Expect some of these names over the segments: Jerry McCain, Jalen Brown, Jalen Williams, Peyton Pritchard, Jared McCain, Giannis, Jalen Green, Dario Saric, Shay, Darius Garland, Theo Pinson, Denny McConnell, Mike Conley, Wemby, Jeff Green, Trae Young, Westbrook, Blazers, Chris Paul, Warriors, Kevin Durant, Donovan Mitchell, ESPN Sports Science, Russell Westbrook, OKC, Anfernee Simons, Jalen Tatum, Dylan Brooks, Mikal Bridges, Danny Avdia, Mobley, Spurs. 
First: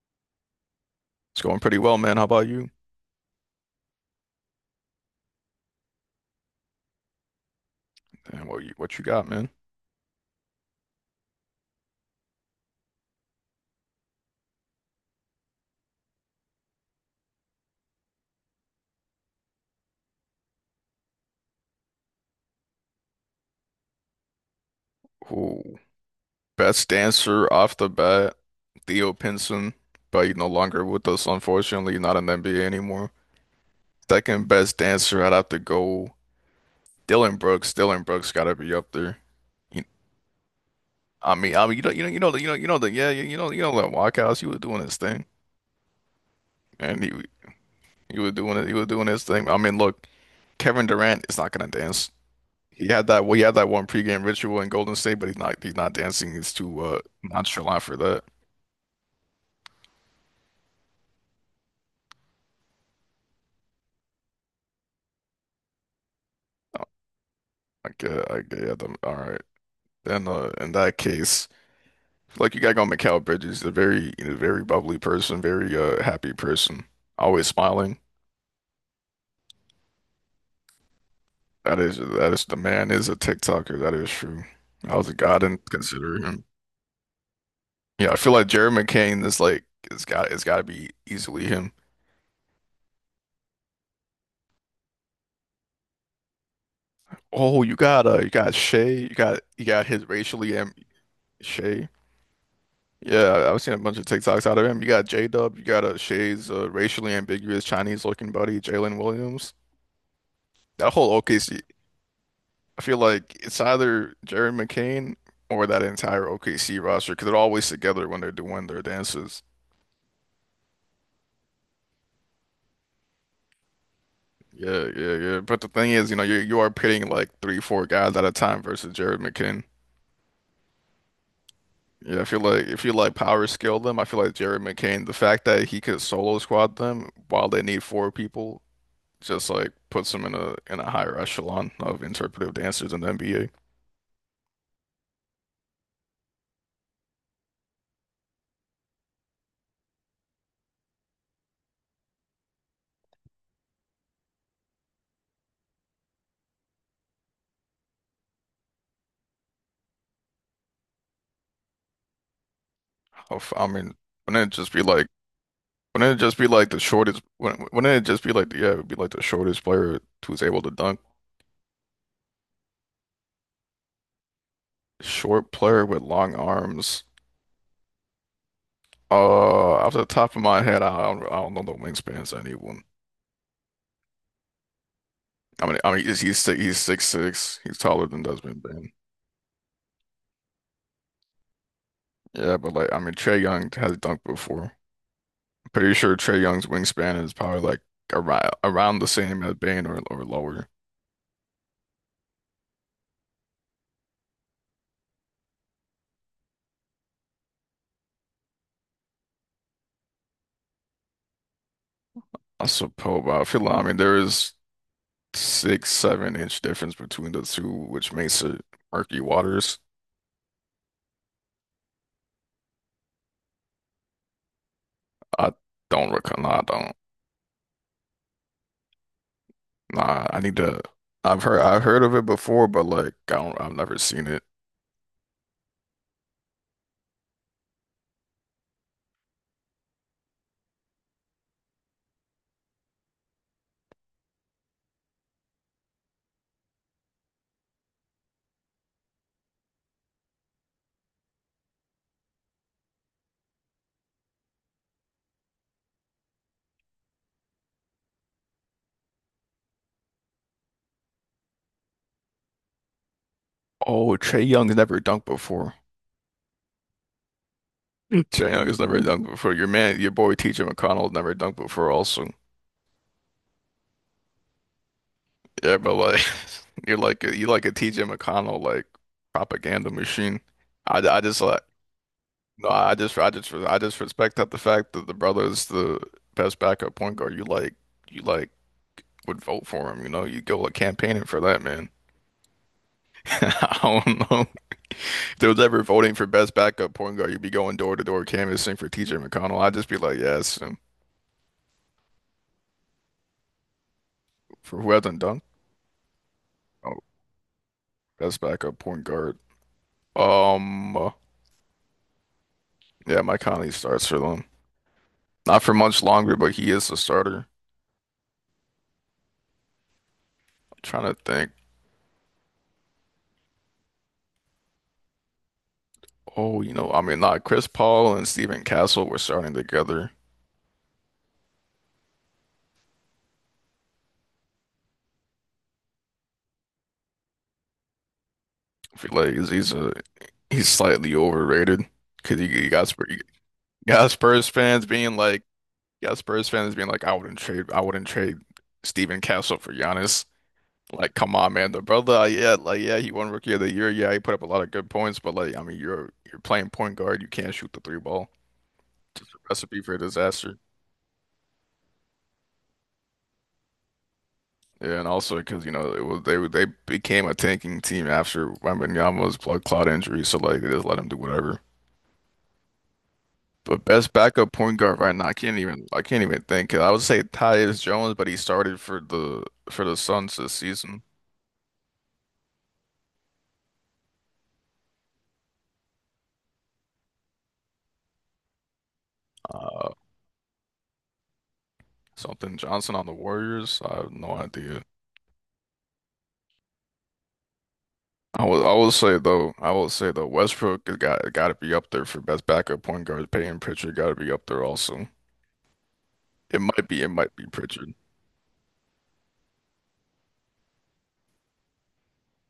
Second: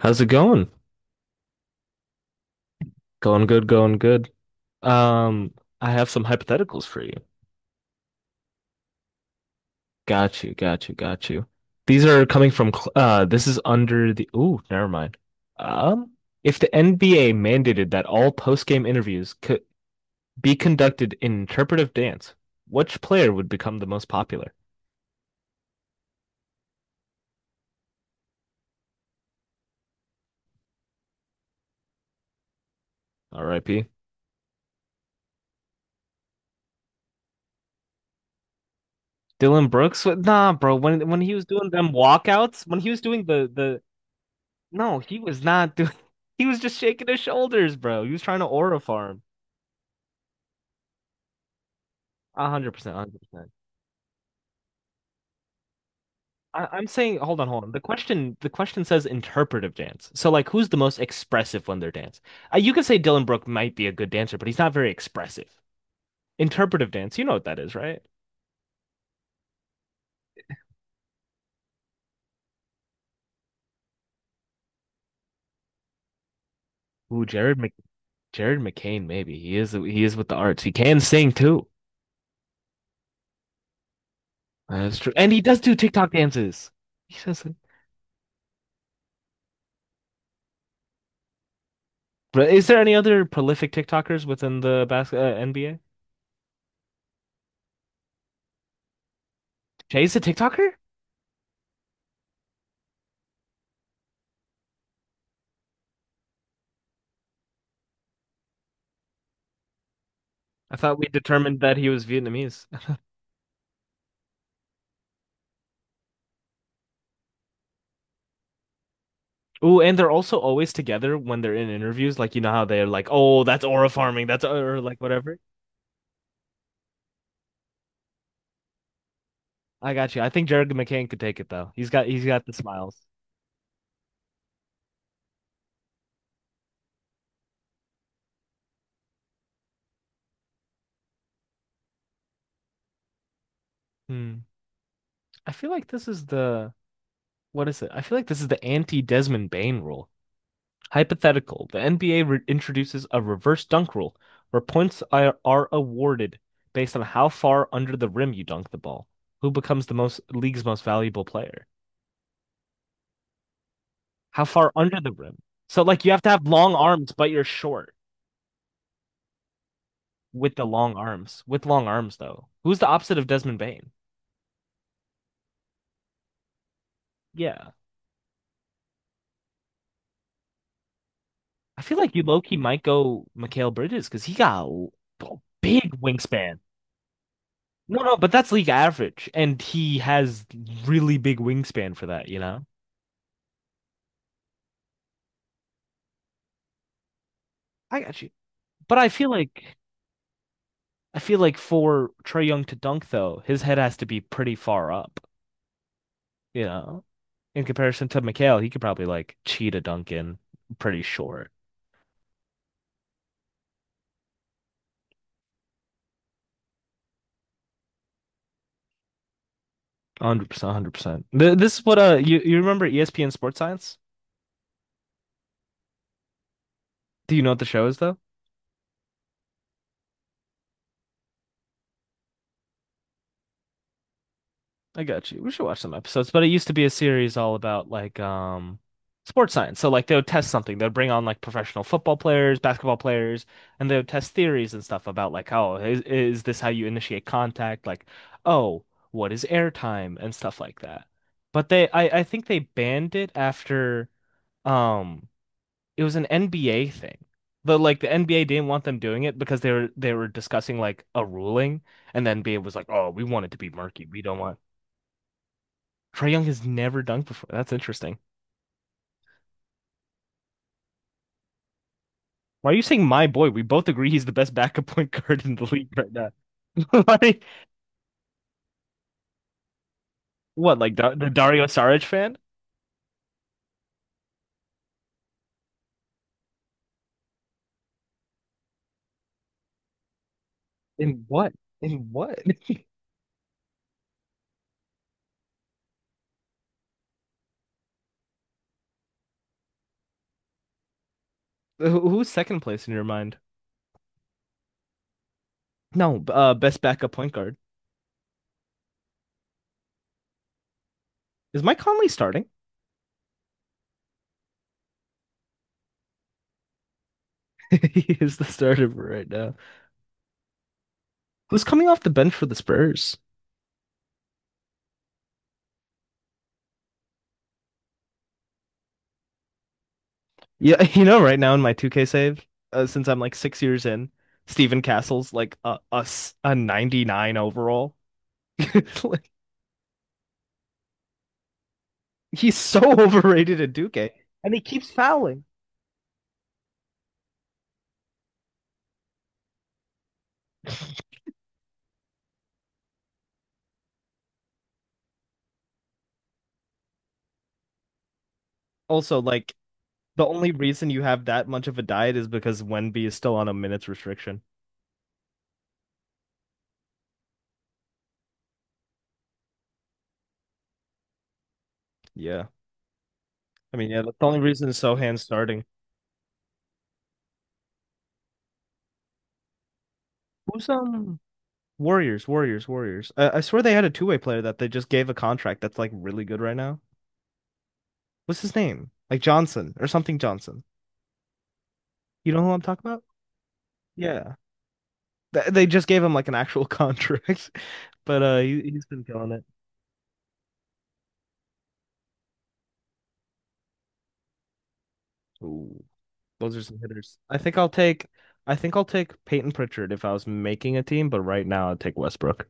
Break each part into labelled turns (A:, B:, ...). A: How's it going?
B: It's going pretty well, man. How about you?
A: Going good, going good. Um, I have some hypotheticals for you.
B: And what you got, man?
A: Got you, got you, got you. These are coming from this is under the ooh, never mind. Um, if the NBA mandated that all post-game interviews could be conducted in interpretive dance, which player would become the most popular?
B: Ooh. Best dancer off the bat, Theo Pinson, but he's no longer with us, unfortunately, not in the NBA anymore.
A: R.I.P.
B: Second best dancer, I'd have to go Dylan Brooks. Dylan Brooks gotta be up there.
A: Dylan
B: You-
A: Brooks? Nah, bro, when he
B: I
A: was
B: mean,
A: doing them
B: the, you know,
A: walkouts,
B: you
A: when
B: know
A: he
B: the
A: was
B: yeah,
A: doing
B: you you
A: the
B: know, you know
A: the
B: the walkouts. He was doing his
A: no, he
B: thing,
A: was not doing he was just
B: and
A: shaking
B: he
A: his shoulders, bro. He
B: he
A: was
B: was
A: trying to
B: doing it. He
A: aura
B: was doing
A: farm.
B: his thing. I mean, look, Kevin Durant is not gonna dance.
A: A hundred
B: He
A: percent, a
B: had
A: hundred
B: that Well, he
A: percent.
B: had that one pregame ritual in Golden State, but he's not dancing. He's
A: I,
B: too
A: I'm saying, hold on, hold on. The
B: nonchalant for that.
A: question, the question says interpretive dance. So, like, who's the most expressive when they're dance? You could say Dylan Brooke might be a good dancer, but he's not very expressive.
B: Uh,
A: Interpretive dance, you know what that is,
B: I
A: right?
B: get them. All right. Then in that case, like you gotta go Mikal Bridges, a very bubbly person, very happy person,
A: Ooh,
B: always smiling.
A: Jared McCain, maybe he is. He is with the arts. He can sing too.
B: That is the man is a TikToker, that is true. I
A: That's
B: was
A: true,
B: a
A: and he
B: god in
A: does do TikTok
B: considering him.
A: dances. He does it.
B: Yeah, I feel like Jerry McCain is like it's gotta be easily him.
A: But is there any other prolific TikTokers within the NBA?
B: Oh, you got Shay, you got his
A: Jay's a
B: racially
A: TikToker?
B: am Shay. Yeah, I've seen a bunch of TikToks out of him. You got J-Dub, you got a Shay's racially ambiguous Chinese-looking buddy, Jalen Williams.
A: I
B: That
A: thought we
B: whole
A: determined
B: OKC,
A: that he was Vietnamese.
B: I feel like it's either Jerry McCain or that entire OKC roster because they're always together when they're doing their dances.
A: Ooh, and they're also always together when they're in interviews. Like you know how they're like, "Oh, that's aura farming. That's or
B: Yeah,
A: like
B: yeah,
A: whatever."
B: yeah. But the thing is, you are pitting like three, four guys at a time versus Jared McCain.
A: I got you. I think Jared McCain could take it though. He's got
B: Yeah,
A: he's
B: I feel
A: got the
B: like if you
A: smiles.
B: like power scale them, I feel like Jared McCain, the fact that he could solo squad them while they need four people just like puts him in a higher echelon of interpretive dancers in the NBA.
A: Hmm. I feel like this is the what is it? I feel like this is the anti-Desmond Bain rule. Hypothetical. The NBA re introduces a reverse dunk rule where points are awarded based on how far under the rim you dunk the ball. Who becomes the most league's most valuable player?
B: I mean,
A: How
B: wouldn't it
A: far
B: just be
A: under
B: like
A: the rim? So like you
B: wouldn't
A: have
B: it
A: to
B: just
A: have
B: be like
A: long
B: the
A: arms,
B: shortest?
A: but you're
B: Wouldn't
A: short.
B: it just be like yeah, it would be like the shortest player who's
A: With
B: able
A: the
B: to
A: long
B: dunk,
A: arms. With long arms, though. Who's the opposite of Desmond Bain?
B: short player with long arms.
A: Yeah.
B: Off the top of my head, I don't know the
A: I feel like you
B: wingspans
A: low
B: of
A: key might
B: anyone.
A: go Mikal Bridges because he got a
B: I mean, I
A: big
B: mean, he's he's
A: wingspan.
B: six, he's six six. He's
A: No,
B: taller
A: no,
B: than
A: but that's
B: Desmond
A: league
B: Bane.
A: average. And he has really big wingspan for that, you
B: Yeah,
A: know?
B: but like, I mean, Trey Young has dunked before. Pretty sure Trey Young's wingspan is probably like
A: I got you.
B: around
A: But
B: around
A: I
B: the
A: feel
B: same as
A: like
B: Bane or lower.
A: I feel like for Trey Young to dunk though, his head has to be pretty far up, you know? In comparison to Mikal, he could probably like cheat a dunk in pretty short.
B: I suppose, I feel like, I mean there is six, seven inch difference between the two, which makes it murky waters.
A: 100%, 100%. This is what you remember ESPN Sports Science?
B: I don't recall. Nah, I don't.
A: Do you know what the show is though?
B: Nah, I need to. I've heard of it before, but like I don't. I've never seen it.
A: I got you. We should watch some episodes, but it used to be a series all about like sports science. So like they would test something. They'd bring on like professional football players, basketball players, and they would test theories and stuff about like oh, is this how you initiate contact? Like, oh, what is air time and stuff like that. But they I think they banned it after um it was an NBA thing. The NBA didn't want them doing it because they were discussing like a ruling, and the NBA was like, "Oh, we want it to be murky.
B: Oh,
A: We don't
B: Trae
A: want."
B: Young's never dunked before.
A: Trae Young has never dunked before. That's interesting.
B: Trae Young has never dunked before. Your man, your boy T.J. McConnell's never dunked before. Also.
A: Why are you saying my boy? We both agree he's the best backup point guard in the
B: Yeah, but
A: league right
B: like
A: now.
B: you're like a,
A: Like
B: you like a TJ McConnell like propaganda machine.
A: what? Like
B: I,
A: Da-
B: I
A: the
B: just like
A: Dario Saric fan?
B: no, I just respect that the fact that the brother is the best backup point guard. You like would vote for him. You go like
A: In
B: campaigning for
A: what?
B: that man.
A: In what?
B: I don't know. If there was ever voting for best backup point guard, you'd be going door to door canvassing for TJ McConnell. I'd just be like, yes, and
A: Who's second place in your mind?
B: for who hasn't done?
A: No, best
B: Oh,
A: backup point guard.
B: best backup point guard. Um,
A: Is Mike Conley starting?
B: yeah, Mike Conley starts for them. Not for much longer, but he is the starter.
A: He is the starter right now.
B: I'm trying to think.
A: Who's coming off the bench for the Spurs?
B: Oh, I mean, not Chris Paul and Stephen Castle were starting together.
A: Yeah, right now in my 2K save, since I'm like 6 years in, Stephen Castle's like a 99 overall.
B: I feel
A: Like,
B: like he's, a he's slightly overrated because you,
A: he's
B: you
A: so
B: got Spurs,
A: overrated at
B: got
A: 2K.
B: Spurs fans being like, you got Spurs fans being like, I wouldn't trade Stephen Castle for Giannis. Like, come on, man, the brother, yeah, like, yeah, he won Rookie of the Year, yeah, he put up a lot of good points, but like, I mean, you're playing point guard, you can't shoot the three ball.
A: Also,
B: Just a
A: like
B: recipe for
A: the only
B: disaster.
A: reason you have that much of a diet is because Wemby is still on a minutes restriction.
B: Yeah, and also because you know it was they were- they became a tanking team after Wembanyama's blood clot injury, so like they just let him do whatever.
A: Yeah. I
B: But
A: mean, yeah,
B: best
A: that's the only
B: backup
A: reason
B: point guard right
A: Sohan's
B: now, I can't
A: starting.
B: even I can't even think. 'Cause I would say Tyus Jones, but he started for the Suns this
A: Who's
B: season.
A: Warriors. I swear they had a two-way player that they just gave a contract that's like really good right now. What's his name? Like Johnson or
B: Uh,
A: something Johnson. You know who
B: something
A: I'm talking
B: Johnson
A: about?
B: on the Warriors. I have no
A: Yeah.
B: idea.
A: They just gave him like an actual contract, but uh,
B: I
A: he,
B: will I
A: he's
B: will
A: been
B: say
A: killing it.
B: though Westbrook has got to be up there for best backup point guard. Peyton Pritchard got to be up there also.
A: Ooh, those
B: It
A: are some
B: might be it
A: hitters.
B: might
A: I
B: be
A: think I'll
B: Pritchard.
A: take, I think I'll take Peyton Pritchard if I was making a team, but right now I'd take Westbrook.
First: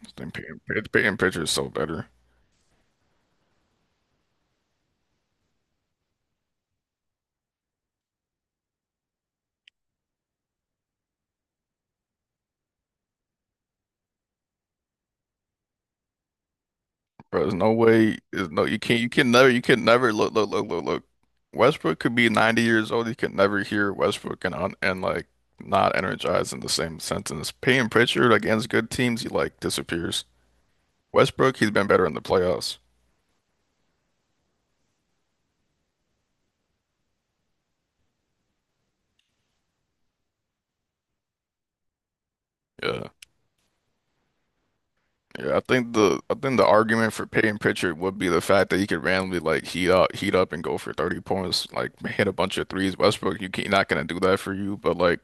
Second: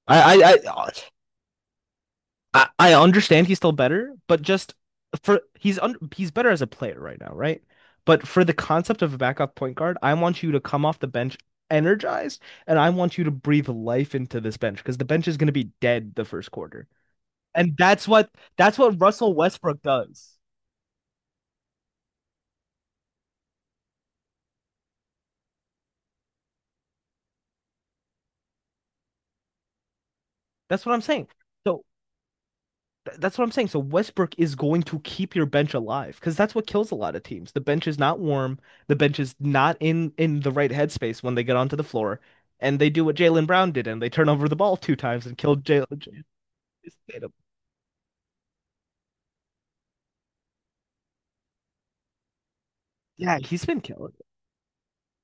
B: I think
A: I, I,
B: Peyton,
A: I,
B: Peyton Pritchard's so better.
A: I understand he's still better, but just for he's better as a player right now, right? But for the concept of a backup point guard, I want you to come off the bench energized, and I want you to breathe life into this bench because the bench is going to be dead the first quarter.
B: Bro, there's no
A: And that's
B: way.
A: what
B: There's no
A: that's
B: you
A: what
B: can't. You can
A: Russell
B: never. You
A: Westbrook
B: can never look.
A: does.
B: Look. Look. Look. Look. Westbrook could be 90 years old. You can never hear Westbrook and like not energized in the same sentence. Payne Pritchard against good teams, he like disappears.
A: That's what I'm saying.
B: Westbrook, he's
A: So
B: been better in the playoffs.
A: that's what I'm saying. So Westbrook is going to keep your bench alive because that's what kills a lot of teams. The bench is not warm. The bench is not in the right headspace when they get onto the floor, and they do
B: Yeah.
A: what Jalen Brown did and they turn over the ball two times and
B: Yeah. I
A: killed Jalen.
B: think the
A: Jalen
B: I think the argument for
A: Tatum.
B: Payne Pritchard would be the fact that he could randomly like heat up and go for 30 points, like hit a bunch of threes.
A: Yeah,
B: Westbrook,
A: he's been
B: not gonna
A: killing.
B: do that for you, but like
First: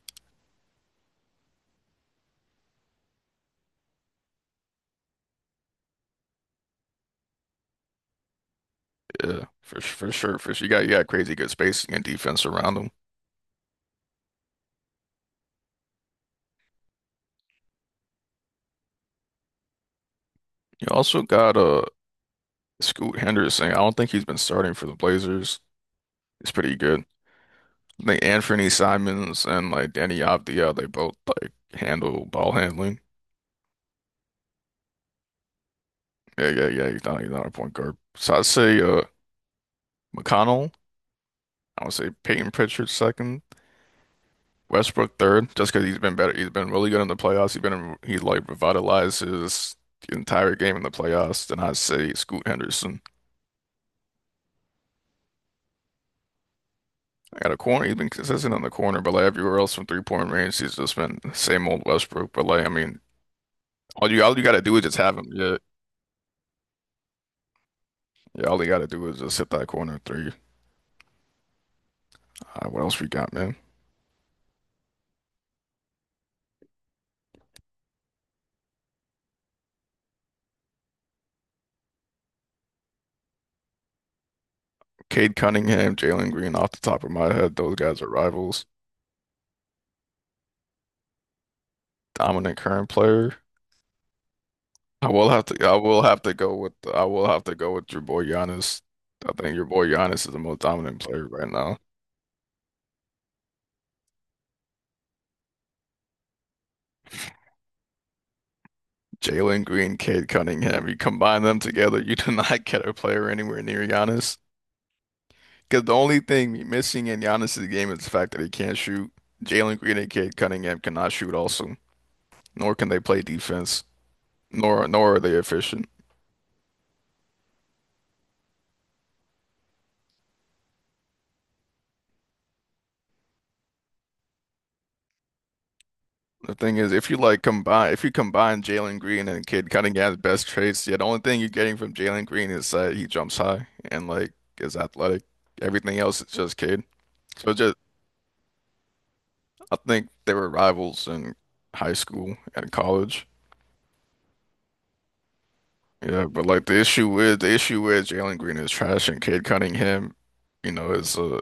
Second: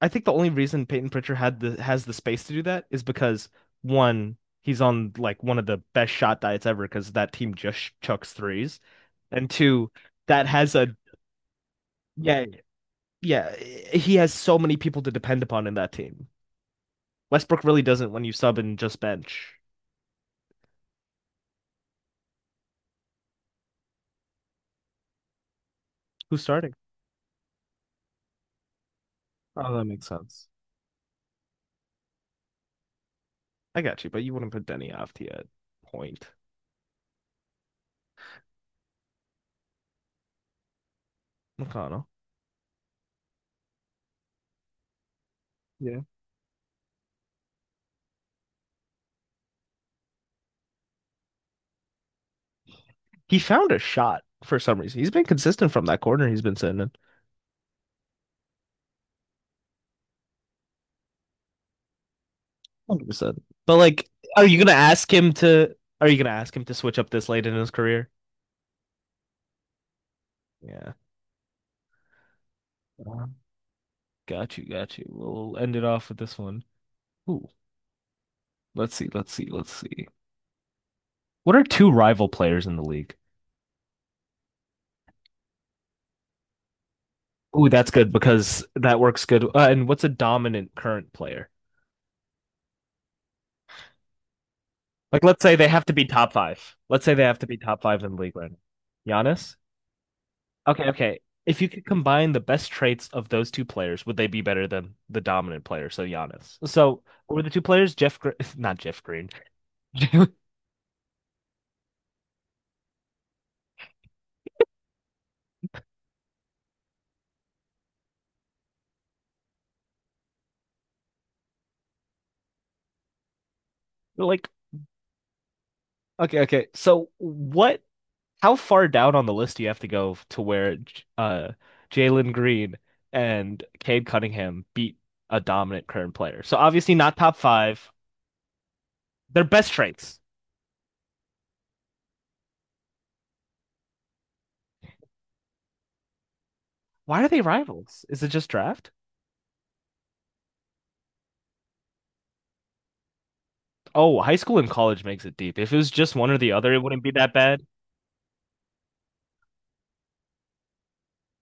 A: I think the only reason Peyton Pritchard had the has the space to do that is because one, he's on like one of the best shot diets ever because that team just chucks threes,
B: yeah,
A: and
B: for s-
A: two,
B: for sure,
A: that
B: for sure, you
A: has
B: got you
A: a
B: got crazy good spacing and
A: yeah
B: defense around him.
A: yeah eh, he has so many people to depend upon in that team. Westbrook really doesn't when you sub and just bench.
B: You also got Scoot Henderson. I don't think he's been starting for the Blazers.
A: Who's
B: He's
A: starting?
B: pretty good. I think Anfernee Simons and
A: Oh, that
B: like
A: makes
B: Danny
A: sense.
B: Avdia, they both like handle ball handling.
A: I got you, but you wouldn't put Denny off to point.
B: Yeah, yeah, yeah. He's not a point guard. So I'd say McConnell. I would
A: McConnell.
B: say Peyton Pritchard second, Westbrook third, just because he's
A: Yeah.
B: been better. He's been really good in the playoffs. He like revitalized his entire game in the playoffs. Then I'd say Scoot Henderson.
A: He found a shot for some reason. He's been consistent from that corner he's been sitting in.
B: I got a corner. He's been consistent on the corner, but like everywhere else from three-point range, he's just been the same old Westbrook. But like, I mean,
A: 100%. But like,
B: all you
A: are you
B: gotta
A: gonna
B: do is just
A: ask
B: have him.
A: him
B: Yeah,
A: to? Are you gonna ask him to switch up this late in his career?
B: yeah. All you gotta do is just hit that corner three.
A: Yeah.
B: What else we
A: Uh,
B: got, man?
A: Got you. Got you. We'll end it off with this one. Ooh, let's see. Let's see. Let's see. What are two rival players in the league?
B: Cade Cunningham, Jalen Green. Off the top of my head,
A: Ooh,
B: those
A: that's
B: guys are
A: good because
B: rivals.
A: that works good. And what's a dominant current player?
B: Dominant current player. I
A: Like,
B: will
A: let's
B: have
A: say
B: to.
A: they
B: I
A: have to
B: will
A: be
B: have
A: top
B: to go with.
A: five. Let's
B: I
A: say they
B: will
A: have
B: have
A: to
B: to
A: be
B: go
A: top
B: with your
A: five in the
B: boy
A: league right
B: Giannis.
A: now.
B: I think
A: Giannis.
B: your boy Giannis is the most
A: Okay,
B: dominant
A: okay.
B: player right
A: If you
B: now.
A: could combine the best traits of those two players, would they be better than the dominant player, so Giannis? So, were the two players Jeff Green, not Jeff Green.
B: Jalen Green, Cade Cunningham. You combine them together, you do not get a player anywhere near Giannis. Because the only thing missing in Giannis's game is the fact that he can't shoot. Jalen Green and Cade Cunningham cannot shoot also, nor can they play defense,
A: Like,
B: nor are they efficient.
A: okay, okay. So, what how far down on the list do you have to go to where uh Jalen Green and Cade Cunningham beat a dominant current player?
B: The
A: So,
B: thing is,
A: obviously
B: if you
A: not top
B: like
A: 5.
B: combine, if you combine Jalen Green
A: Their
B: and Cade
A: best
B: Cunningham's
A: traits.
B: best traits, yeah, the only thing you're getting from Jalen Green is that he jumps high and like is athletic. Everything else is just Cade.
A: Why are they
B: So just,
A: rivals? Is it just draft?
B: I think they were rivals in high school and college.
A: Oh, high school and college makes it deep. If it was just
B: Yeah,
A: one or
B: but
A: the
B: like
A: other,
B: the
A: it wouldn't
B: issue
A: be that
B: with the
A: bad.
B: issue with Jalen Green is trash and Cade Cunningham, you know, is uh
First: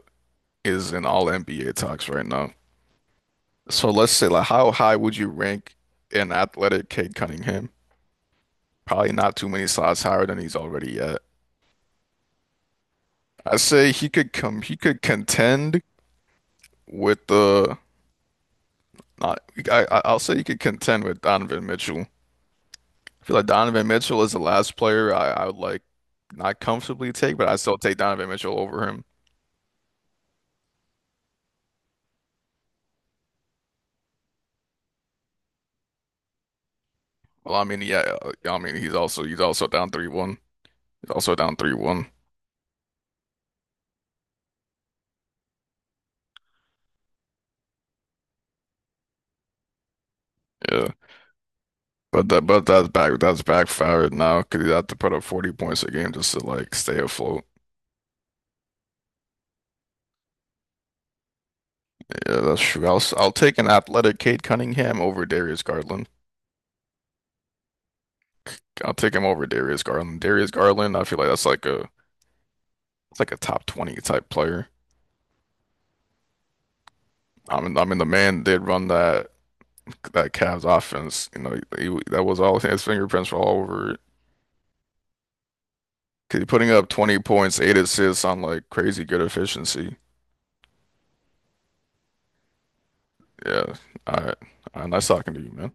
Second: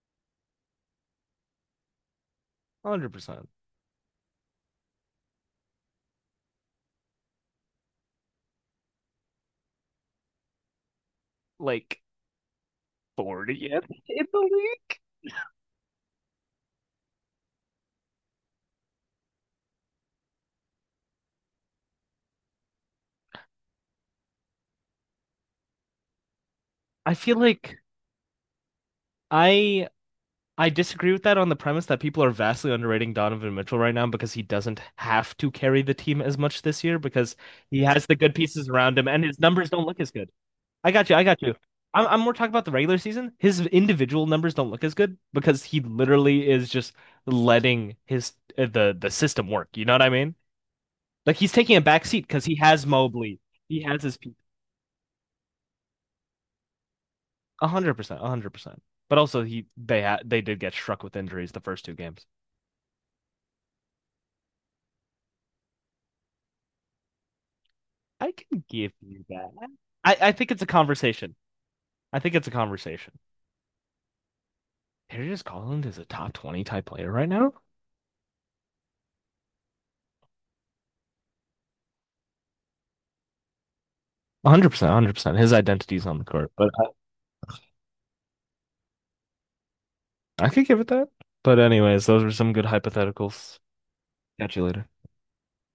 B: is in all NBA talks right now.
A: 100%.
B: So let's say like how high would you rank an athletic Cade Cunningham? Probably not too many slots higher than he's already at.
A: Like
B: I
A: 40th
B: say
A: in the
B: he
A: league.
B: could contend with the not I I- I'll say he could contend with Donovan Mitchell. I feel like Donovan Mitchell is the last player I would like not comfortably
A: I feel
B: take, but I
A: like
B: still take Donovan Mitchell over him.
A: I I disagree with that on the premise that people are vastly underrating Donovan Mitchell right now because he doesn't have to carry the team as much this year because
B: Well, I
A: he
B: mean,
A: has the
B: yeah,
A: good
B: yeah, I
A: pieces
B: mean, he's
A: around him and
B: also
A: his
B: he's also
A: numbers don't
B: down
A: look
B: three
A: as good.
B: one.
A: I got
B: He's
A: you. I
B: also
A: got you.
B: down three
A: I'm,
B: one.
A: I'm more talking about the regular season. His individual numbers don't look as good because he literally is just letting his the system work. You know what I mean?
B: Yeah,
A: Like he's taking a back seat
B: but
A: because
B: that
A: he
B: but
A: has
B: that's back
A: Mobley,
B: that's
A: he has
B: backfired
A: his
B: now because he'd have to put up 40 points a game just to like stay afloat.
A: 100%, 100%. But also, he they had they did get struck with injuries the first two games.
B: Yeah, that's true. I'll take an athletic Cade Cunningham over Darius Garland.
A: I can give
B: I'll take
A: you
B: him over
A: that.
B: Darius
A: I,
B: Garland.
A: I think
B: Darius
A: it's a
B: Garland, I feel like
A: conversation.
B: that's like a
A: I think it's a conversation.
B: it's like a top 20 type player.
A: Darius Garland is a top 20 type player right now.
B: I mean, the man did run that Cavs offense. That was all his fingerprints were all over it.
A: 100%, 100%. His identity's on the
B: 'Cause he's
A: court, but
B: putting up 20 points, eight assists on like crazy good efficiency.
A: I could give it that. But anyways, those were some good hypotheticals.
B: Yeah. All right.
A: Catch you
B: All
A: later.
B: right. Nice talking to you, man.